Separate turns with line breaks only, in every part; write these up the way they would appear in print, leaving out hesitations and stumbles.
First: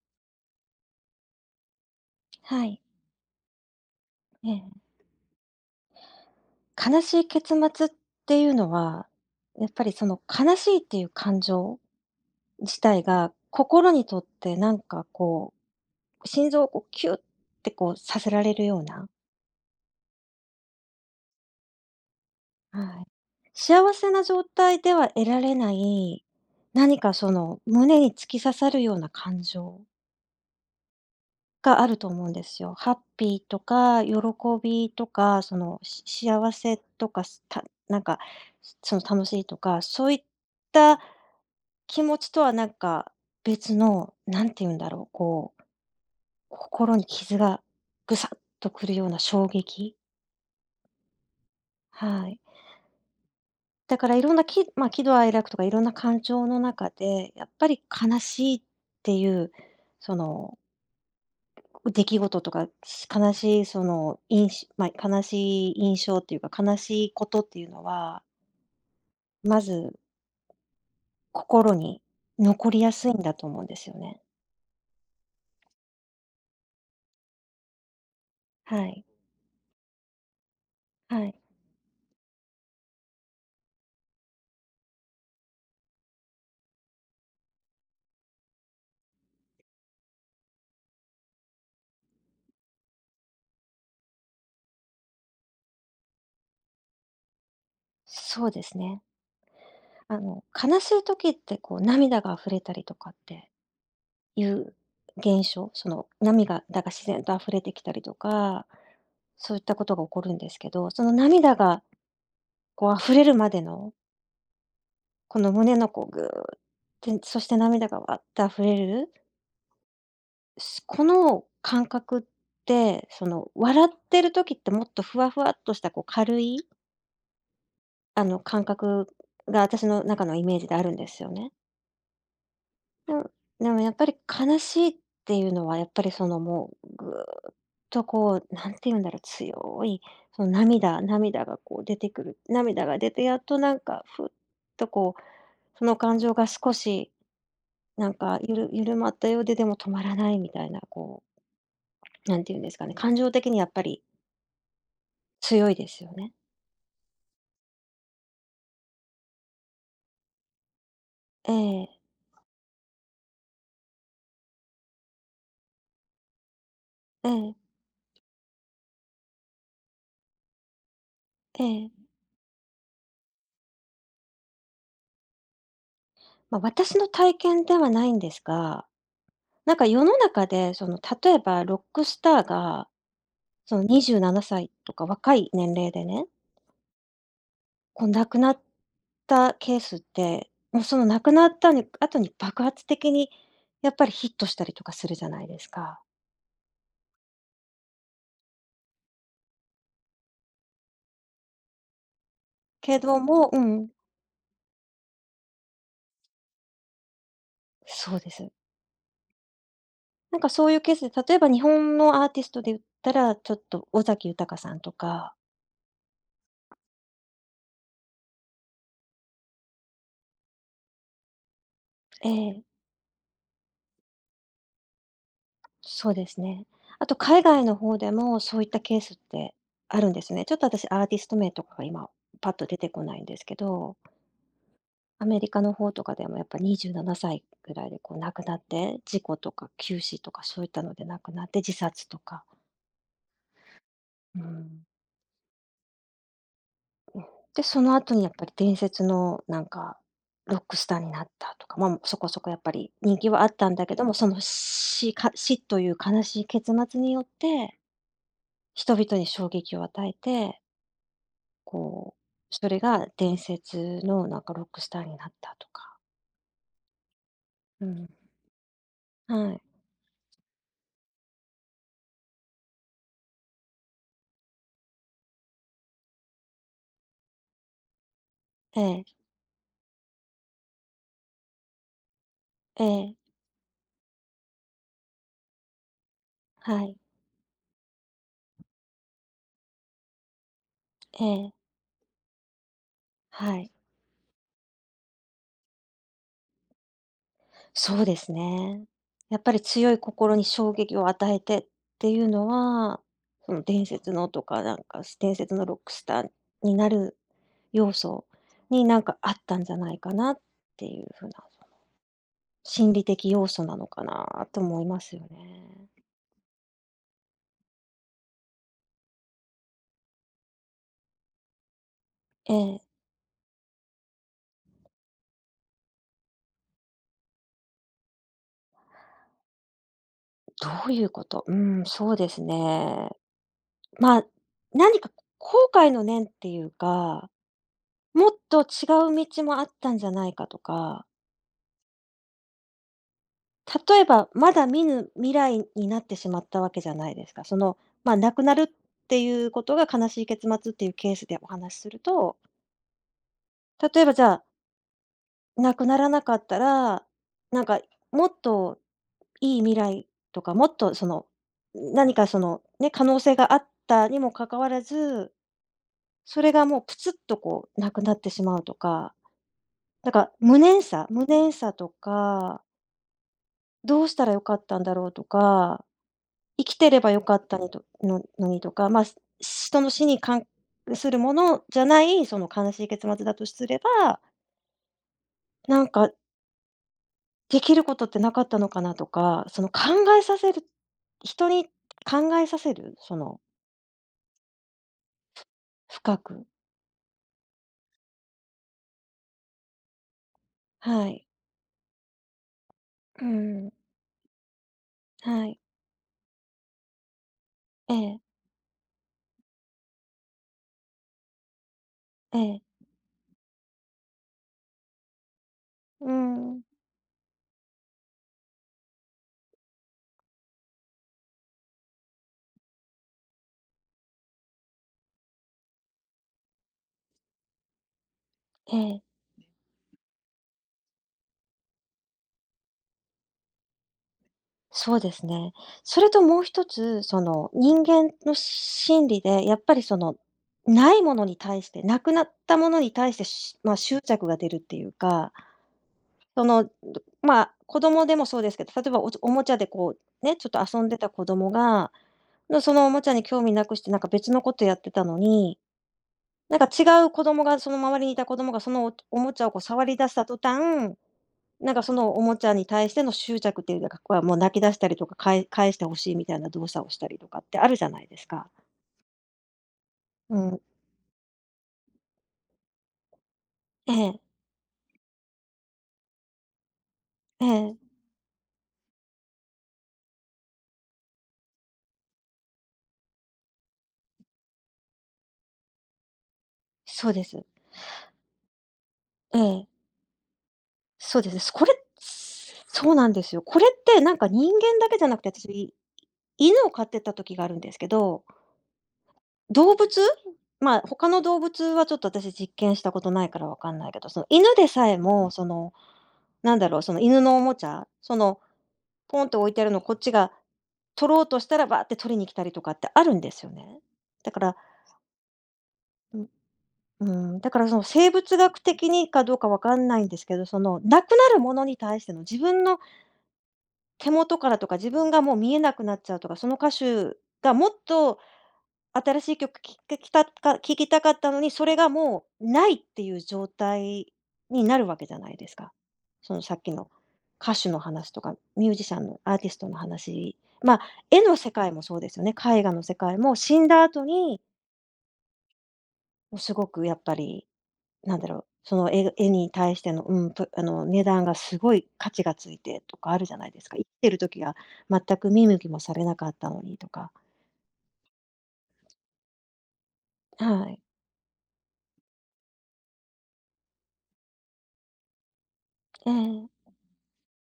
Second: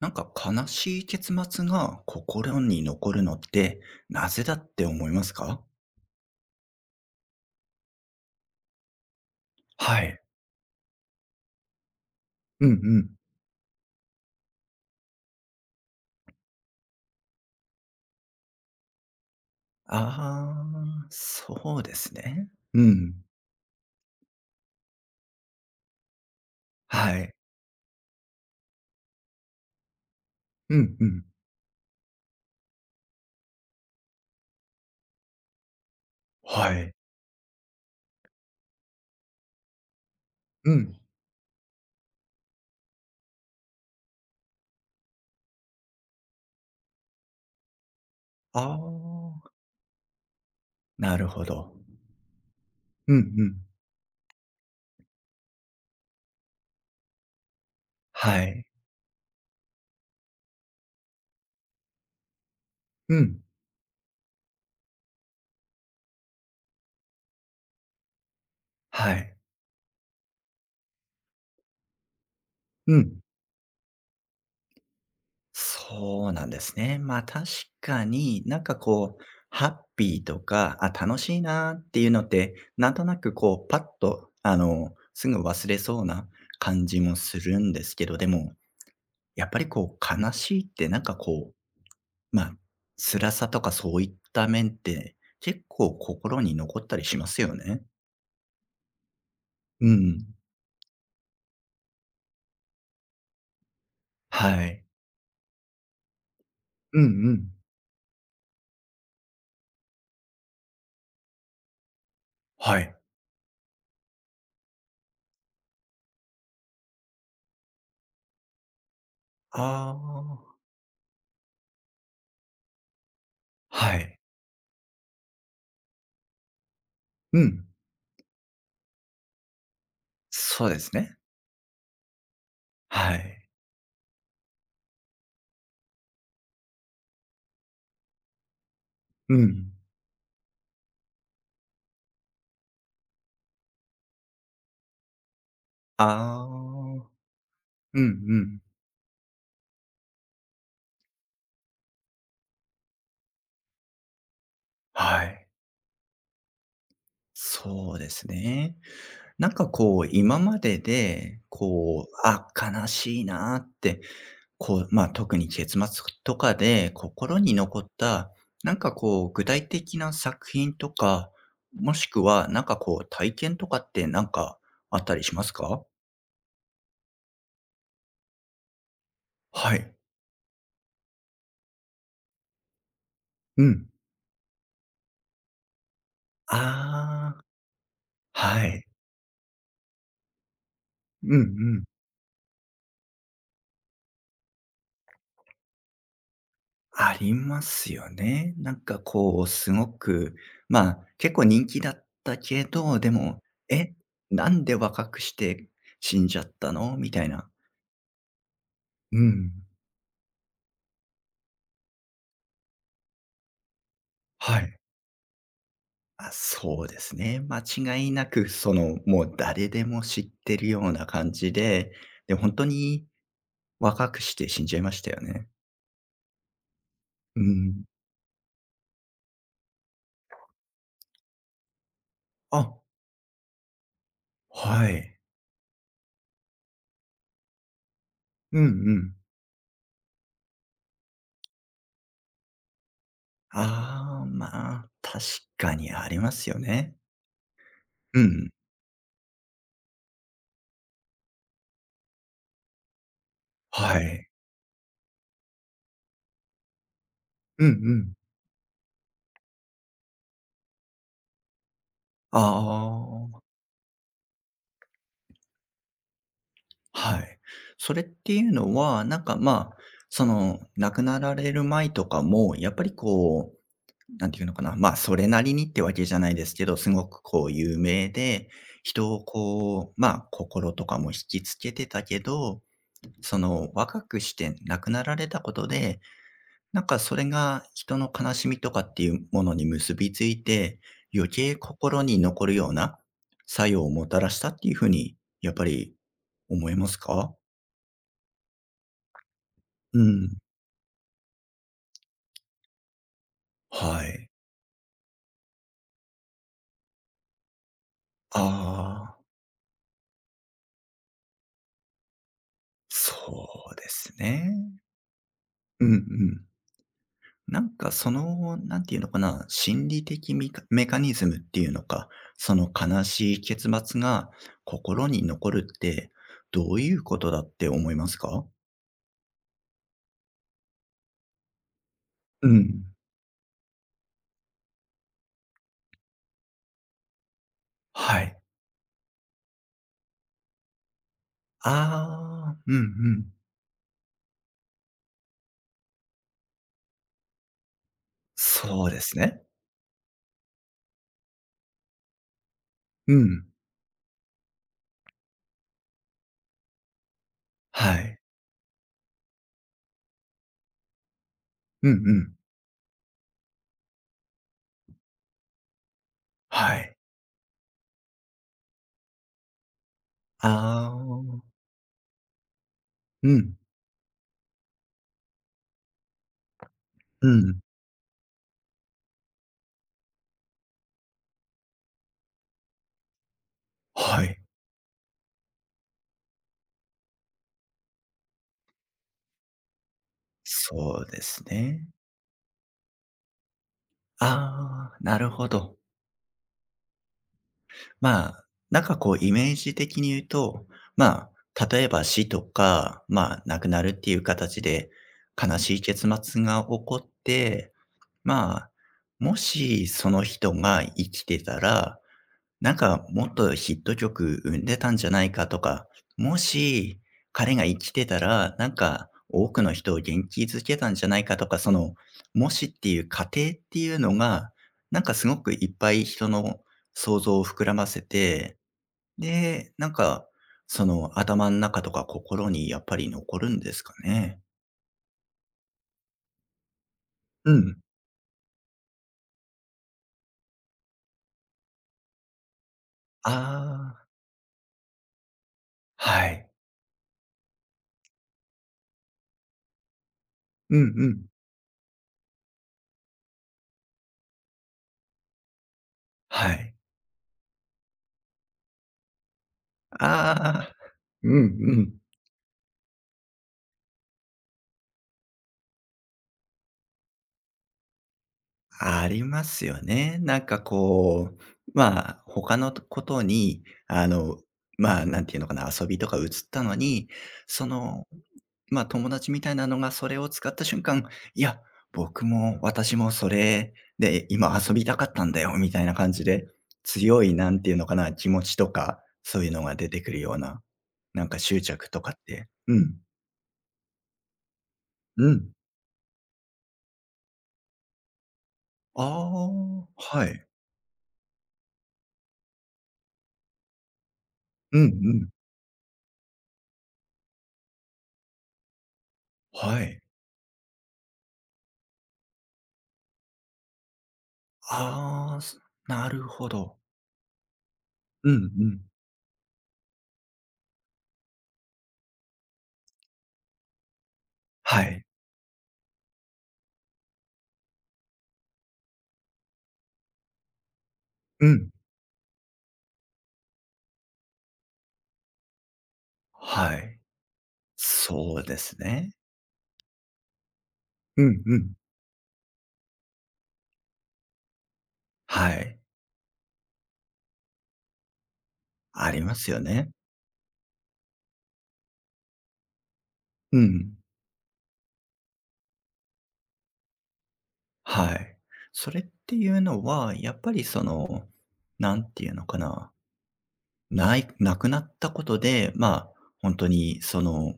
なんか悲しい結末が心
はい。
に残るのって、なぜ
え
だ
え。
って思いますか？
悲しい結末っていうのは、やっぱり
は
その
い。
悲しいっていう感情
うんう
自体
ん。
が、心にとって心臓をこうキュッてこうさせられるような、
ああ、そうですね。う
はい。
ん。
幸せな状態では得られない、何か
は
そ
い。
の胸に突き刺さるような感情
うんうん。
があると思うんですよ。ハッピーとか、喜びとか、し幸
は
せ
い。
とか、すたなんか、楽しいとか、そういっ
う
た
ん。
気持ちとはなんか別の、なんて言うんだろう、こう、心に傷がぐさっと
あ
くるような衝
あ、
撃、
なるほど。
はい。
うんうん。
だからいろんなきまあ、喜怒哀楽とかいろんな感情の中で、やっぱり悲
は
しいっ
い。
ていう、その出来事とか、し
う
悲
ん。
しいいんしま、悲しい印象っていうか、悲しいことっていうのは、
はい。
まず心に残りや
う
すい
ん。
んだと思うんですよね。
そうなんですね。まあ確かになん
は
か
い、
こう、ハッピーとか、あ、楽
はい。
しいなっていうのって、なんとなくこう、パッと、あの、すぐ忘れそうな感じもするんですけど、でも、やっぱりこう、悲しいってなんかこう、まあ、辛さとかそういった面って、結構心に残ったりしますよね。
そうですね。
う
あ
ん。
の、悲しい時ってこう涙が溢れたりとかってい
は
う
い。
現象、その涙だが
うん
自
う
然と溢
ん。
れてきたりとか、そういったことが起こるんですけど、その涙が
は
こ
い。
う溢れるまでの、この胸のこうグーって、そして涙がわって溢れる
ああ、
すこの感覚って、笑っ
はい。
てる時ってもっとふわふわっとしたこう軽い、
うん。
あの、感覚が私の中のイメージ
そう
で
で
ある
す
んで
ね。
すよね。で
は
も
い。
でもやっぱり悲しいっていうのはやっぱりそのもうぐーっとこう、なんて言うんだろう、
うん。
強いその涙がこう出てくる。涙が出てやっとなんかふっとこう、その
あ
感情が少
あ、
し
うんう
なんかゆ
ん。
る緩まったようで、でも止まらないみたいなこう、なんて言うんですかね、感情的にやっぱり
はい。
強いですよね。
そうですね。なんかこう、今までで、
ええ、
こう、あ、悲しいなって、こう、ま、あ特に結末とかで
え
心に
え、
残った、なんかこう、具体的な作品とか、
え
も
え。
しくはなんかこう、体験とかってなんかあったりしますか？
まあ、私の体験ではないんですが、な
は
んか
い。
世の中で、例えばロックスターが、
うん。
27歳とか若い年齢でね、
ああ、
こう亡くなっ
はい。
たケースって、もうその亡く
うんう
なった
ん。
に後に爆発的にやっぱりヒットしたりとかするじゃないですか。
ありますよね。なんかこう、すごく、まあ、結構人気だったけ
け
ど、で
ど
も、
もうん、
え、なんで若くして死んじゃったのみたいな。
そうです。
うん。
なんかそういうケースで、例えば日本のアーティストで言ったら、ちょっと尾崎豊
は
さん
い。
とか
あ、そうですね。間違いなく、その、もう誰でも知ってるような感じで、
え
で、本
え。
当に若くして死んじゃいましたよね。
そうですね。あと
う
海外の
ん。
方でもそういったケースってあるんですね。ちょっと私アーティスト名とかが今パッと
あ、
出てこないんですけど、
はい。
アメリカの方とかでもやっぱ27歳ぐらいでこう亡くな
う
っ
んう
て、
ん。
事故とか急死とかそういったので亡くなって自殺とか。
ああ、
う
ま
ん。
あ、確かにありますよね。
で、その後
う
にやっぱ
ん。
り伝説のなんかロックスターになったとか、まあ、そこそこやっぱり人気はあったんだけ
は
ども、そ
い。
の死か死という悲しい結末によっ
うんう
て、
ん。
人々に衝撃を与えてこう、
あ
それが伝
あ、
説のなんかロックスターになったとか。
はい。
う
それっ
ん。
ていうのは、なんか、
はい。
まあ、その、亡くなられる前とかも、やっぱりこう、なんていうのかな、まあ、それなりにってわけじゃないですけど、すごくこう有名で、
ええ、
人をこう、まあ、心とかも引きつけてたけど、
ええ、
その、若くして亡くなられたことで、
は
なん
い、
かそれが人の悲しみとかっていうものに結びついて、
え
余
え、
計心に残るような
は
作
い。
用をもたらしたっていうふうに、やっぱり思いますか？
そうですね。やっぱり強い
う
心
ん。
に衝撃を与えてっていうのは、その伝
は
説の
い。
とか、なんか伝説のロックスターになる要素
あ
になんか
あ、
あったんじゃないかなっていう風な、心理的要
そ
素
う
なの
で
か
す
なと
ね。
思いますよ
う
ね。
んうん。なんかその、なんていうのかな、心理的メカニズムっていうのか、
え
その
え、
悲しい結末が心に残るって、どういうことだって思いますか？
どういうこと、うん、そうです
うん。
ね。まあ、何か後悔の念っていうか、
は
もっ
い。
と違う道もあったんじゃないかとか、
ああ、うんうん。
例えばまだ見ぬ未来になってしまったわけじゃないですか。まあ、亡くなるっ
そうです
て
ね。
いうことが悲しい結末っていうケースでお話しすると、
うん。
例えばじゃあ、亡くならなかったら、なんか
はい。
もっといい未来とか、もっとその、
うんう
何か
ん。
そのね、可能性があったにもかかわらず、それが
は
もうプ
い。
ツッとこうなくなってしまうとか、だから無念
あ
さ無念
あ、
さとか、
うん、
どうしたら良かったんだろうとか、生きてれば良
う
かった
ん。
にとののにとか、まあ、し人の死に関するものじゃない、その悲しい結末だとすれば、
はい。
なんかできることってなかったのかなとか、その考えさせる
そうです
人に
ね。
考えさせる、その
ああ、なるほど。
深く。
まあ、なんかこうイメージ的に言うと、
はい。
まあ、例えば死とか、
う
まあ、亡く
ん、
なるっていう形で
は
悲
い。
しい結末が起こって、
ええ、
まあ、もしその人が生きてたら
ええ、
なんかもっとヒット曲生んでたんじゃないかとか、
う
も
ん、
し彼が生きてたら、なんか多くの人を元気づけたんじゃないかとか、その、もしっていう仮定っていうのが、なんかすごくいっぱい人の想像を膨らませて、
ええ。
で、なんか、その頭の中とか心にやっぱり残るんですかね。
そうですね。それともう一つ、
うん。
人間の心理で、やっぱりないものに対して、なくなったものに対して、しまあ、
あ
執
あ、
着が出るっていうか、
は
そ
い。
の、まあ、子供でもそうですけど、例えばおおもちゃでこう、ね、ちょっと
うん
遊んで
う
た子
ん。
供が、のそのおもちゃに興味なくして、なんか別のことやってたのに、
は
なんか
い。
違う子供が、その周りにいた子供がそのおおもちゃをこう触り出した途
ああ、
端
うん
なん
う
かそ
ん。
のおもちゃに対しての執着っていうのが、こはもう泣き出したりとか、かえ返して欲しいみたいな動作をしたりとかってあるじゃないですか。
ありますよね。
う
なん
ん。
かこう、まあ、他のことに、
え
あ
え、
の、まあ、なんていうのかな、遊びとか移ったのに、
え
そ
え、
の、まあ、友達みたいなのがそれを使った瞬間、いや、僕も私もそれで今遊びたかったんだよ、みたいな感じで、
そう
強
で
い、
す。
なんていうのかな、気持ちとか、
え
そういうの
え、
が出てくるような、
そう
なん
で
か
す。
執
これ
着とかって。う
そう
ん。
なんですよ。これってなんか人間だけじゃなく
う
て、
ん。
私、犬を飼ってた時があるんですけど
あ
動
あ、
物？
はい。
まあ、他の動物はちょっと私実験したことないからわかんないけど、その犬で
うんう
さえ
ん。
も、なんだろう、その犬のおもちゃ、ポンと置いてあるの
は
こっ
い。
ちが取ろうとしたら、バーって取りに来たりとかってあるんですよね。だから、
ああ、すなる
う
ほど。
うだからその生
うん
物
う
学
ん。
的にかどうかわかんないんですけど、なくなるものに対しての自分の手元からとか、
は
自
い。
分がもう見えなくなっちゃうとか、その歌手がもっと新しい曲きききたか聴きたかったの
う
に、そ
ん。
れがもうないっていう状態になるわけじゃないですか。そのさっき
は
の
い。
歌手の話とか、
そうで
ミュー
す
ジシャン
ね。
のアーティストの話、まあ、絵
う
の
ん
世
う
界
ん。
もそうですよね。絵画の世界も死んだ後に、
はい。
もうすごくやっぱり、なんだろう、その
あ
絵
り
絵
ま
に
すよ
対し
ね。
ての、うん、ぷあの、値段がすごい価値がついてとかあるじゃない
う
ですか。生き
ん。
てる時は全く見向きもされなかったのにとか。
はい。それっていうのは、やっぱり
はい。
その、なんていうのかな、ないなくなったことで、ま
え
あ、
え、
本当にその、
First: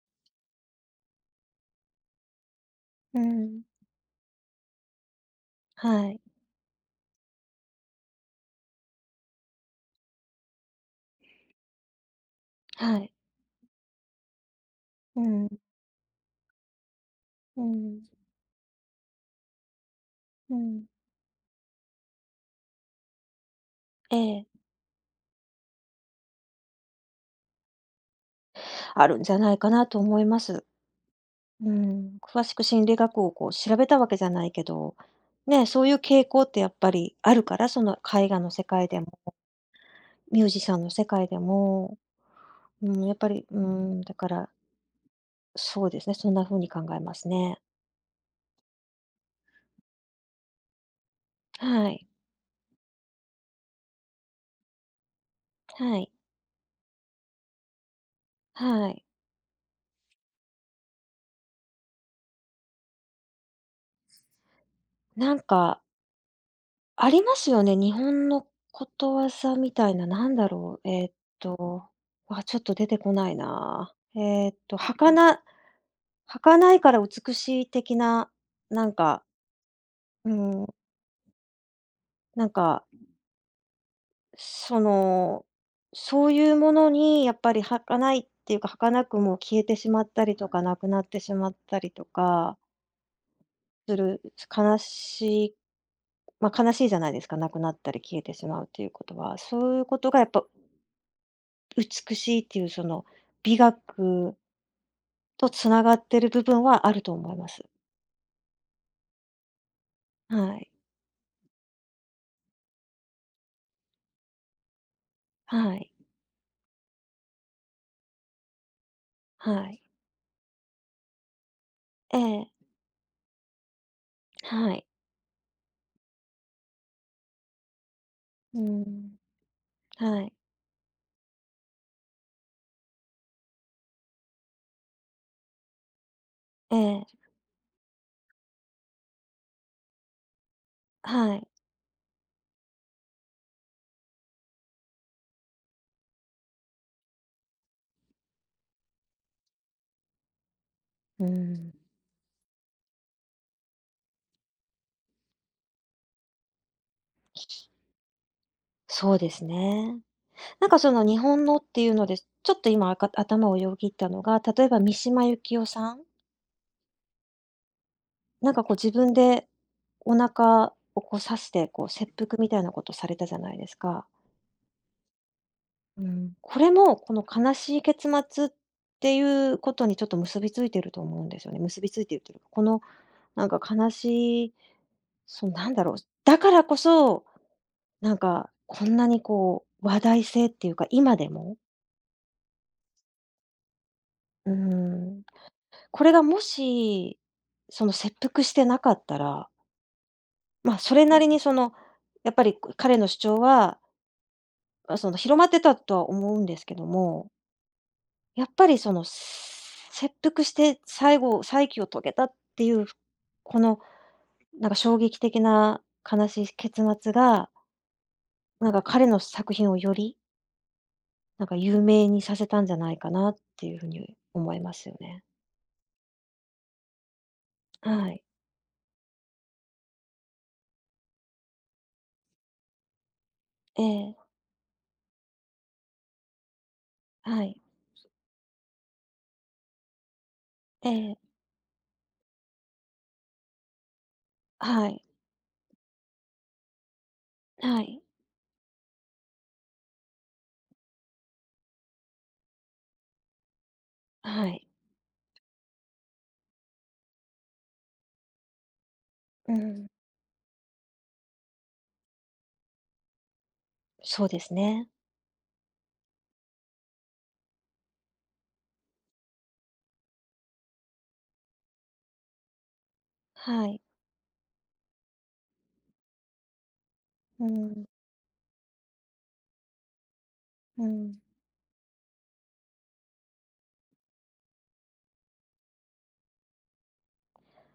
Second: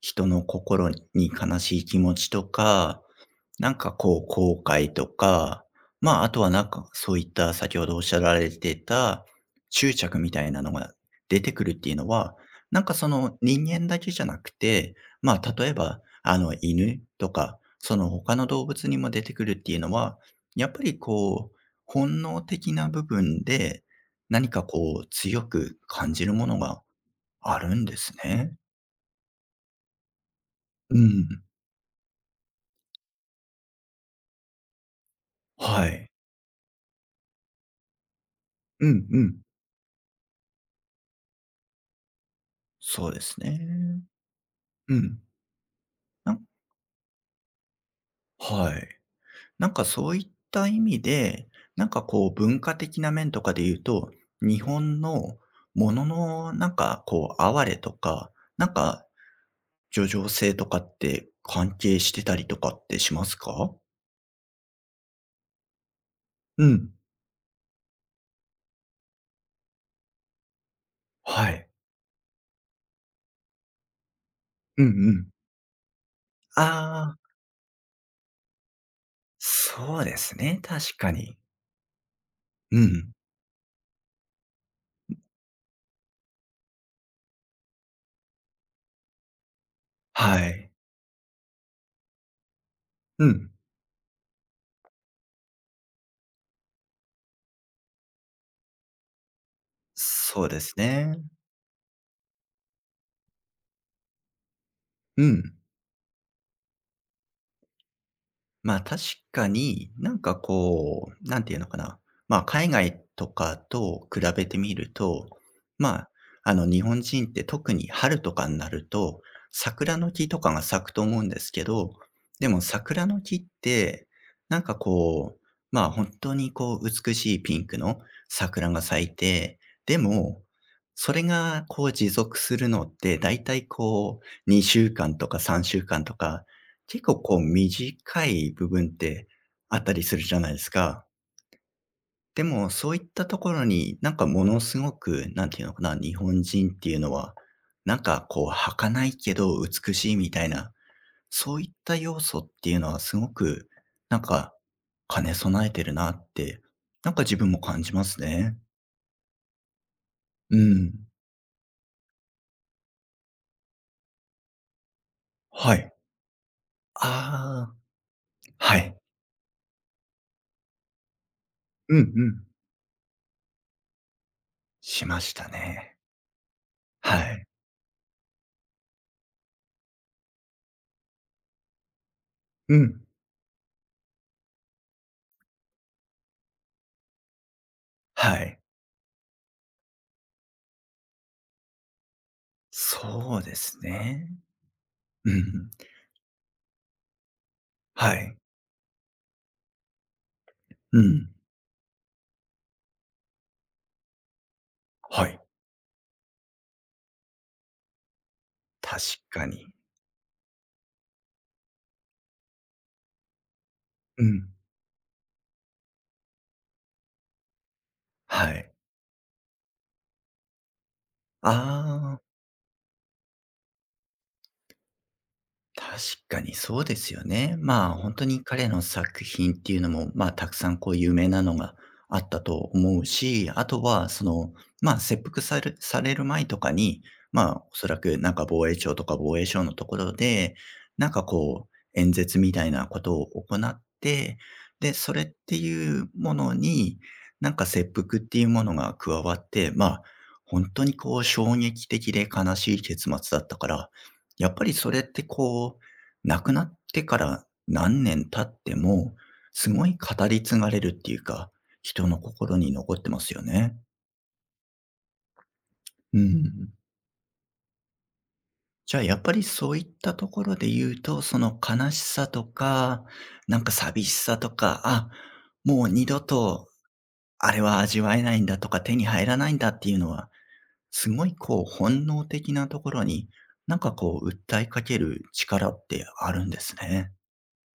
人の心に悲しい気持ちとか
うん。
なんかこう、後悔とか、
は
ま
い、
あ、あとはなんか、そういった先ほどおっしゃられてた執着みたいなのが出てくるっていうのは、なんか
は
そ
い。
の人間だけじゃなくて、
う
ま
ん、
あ、例えば、あの、犬とか、
う
そ
ん、
の他の動物にも出てくるっていうのは、
う
やっぱ
ん。
りこう、本能的な部分で、
ええ、
何かこう、強く感じるものがあるんですね。
あるんじゃないかなと思います。
うん。
うん、詳しく心理学をこう調べたわけじゃないけど、ね、そ
は
ういう
い。
傾向ってやっぱりあるから、その絵画の世
う
界で
ん
も、
うん。
ミュージシャンの世界でも、うん、
そ
や
う
っ
で
ぱ
す
り、うん、
ね。
だから、
うん。
そうですね、そ
な
んな
ん
風に考えますね。
はい。なんかそういった意味で、
は
なんか
い、
こう文化的な面とかで言うと、日本のも
は
の
い、
のなんかこう哀れとか、なん
はい。
か叙情性とかって関係してたりとかってしますか？
なんか
うん。
ありますよね、日本のことわざみたいな、なんだろう、
はい。
と、わ、ちょっと出てこないな。ーっと、
うんうん。
儚儚いから
ああ、
美しい的な、なんか、
そうで
う
すね、
ん、
確かに。
なん
う
か、
ん。
その、そういうものにやっぱり儚いっていうか、儚くも消えてしまったり
は
とか、
い。
なくなってしまったりとか
うん。
する、悲しいま、悲しいじゃないですか、なくなったり消えてしまうっていうことは。そういうことがやっ
そ
ぱ
うですね。
美しいっていうその美学
う
と
ん。
つながってる部分はあると思います。
まあ、確かに、なんか
はい。
こう、なんていうのかな。まあ、海外とかと比べてみると、
はい。
まあ、あの、日本人って特に春とかになると、
はい。
桜の木とかが咲くと思うんですけど、
え
で
え、
も桜の木って、なん
は
か
い。
こう、まあ、本当にこう、美しいピンクの
う
桜が咲い
ん、
て、で
はい。
も、それがこう持続するのって、だいたいこう、2週間とか3週間とか、
え
結
え、
構こう短い部分ってあったりするじゃないですか。
はい。
でもそういったところになんかものすごく、なんていうのかな、日本人っていうのは、なんかこう儚いけど美しいみたいな、
うー
そういっ
ん。
た要素っていうのはすごくなんか兼ね備えてるなって、なんか自分も感じますね。
そうですね。
う
なんかそ
ん。
の日本のっていうので、ちょっと今あか頭をよぎったのが、例えば三島由紀夫
はい。
さん、
あ
なんか
あ、
こう
は
自
い。
分でお腹をこう刺して、こう
う
切
んう
腹
ん。
みたいなことされたじゃないですか。
しましたね。
うん、これも、こ
は
の
い。
悲しい結末っていうことにちょっと結びついてると思うんですよね。結びついてるというか、こ
う
の
ん。
なんか悲しい、そうなんだろう、だからこそ、なん
は
か
い。
こんなにこう話題性っていうか、今でも、
そうですね。
うん、
うん
これがもし、その切
はい。
腹してなかったら、ま、そ
う
れなり
ん。
にやっぱり彼の主張は、あ、その
は
広
い。
まってたとは思うんですけどもやっぱり
確かに。
切腹して最後、再起を遂げたっていう、この
うん。
なんか衝撃的な悲しい結末が、
は
な
い。
んか彼の作品をより、なんか有名
ああ
にさせたんじゃないかなっていうふうに思いますよね。
確かにそうですよね。まあ、
は
本
い。
当に彼の作品っていうのも、まあ、たくさんこう有名なのがあったと思うし、あ
え
とは
え、
その、まあ、切腹される前とかに、
は
まあ、
い。
おそらくなんか防衛庁とか防衛省のところで、
え
なん
え、
かこう演説みたいなことを行って、
は
で、
い。
それっていうものに、なんか
は
切
い。
腹っていうものが加わって、まあ、本当にこう衝撃的で悲しい結末だったから
は
やっぱ
い。
りそれってこう、亡くなってから何年経っても、
う
す
ん。
ごい語り継がれるっていうか、人の心に残ってますよね。
そうですね。
うん。じゃあやっぱりそういったところで言うと、その悲しさとか、なん
は
か
い。
寂しさとか、あ、もう二度と
う
あれは
ん。
味わえないんだとか、手に入らないんだっていうのは、
う
す
ん。
ごいこう本能的なところに、なんかこう訴えかける力ってあるんですね。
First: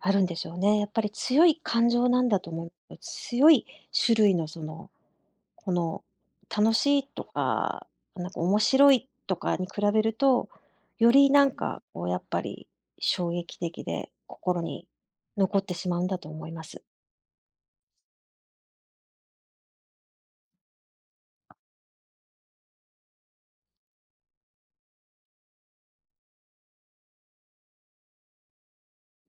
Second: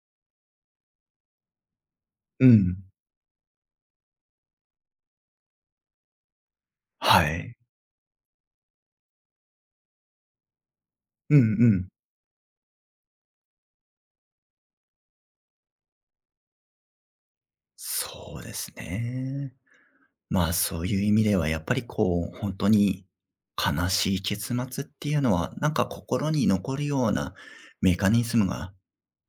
あるんでしょうね。やっぱり強い感情なんだ
う
と思
ん。
う。強い種類のそのこの、楽しい
は
と
い。
か、なんか面白いとかに比べると、より
うん
な
う
んか
ん。
こうやっぱり衝撃的で、心に残ってしまうんだと思います。
そうですね。まあ、そういう意味ではやっぱりこう、本当に悲しい結末っていうのは、なんか心に残るようなメカニズムが、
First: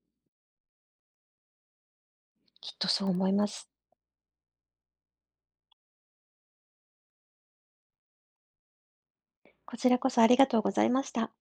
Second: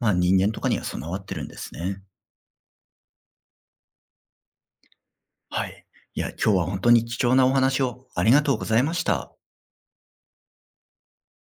まあ、人間とかには備わってるんですね。
きっとそう思います。
はい。いや、今日は本当に貴重なお話をありがとうございました。
こちらこそありがとうございました。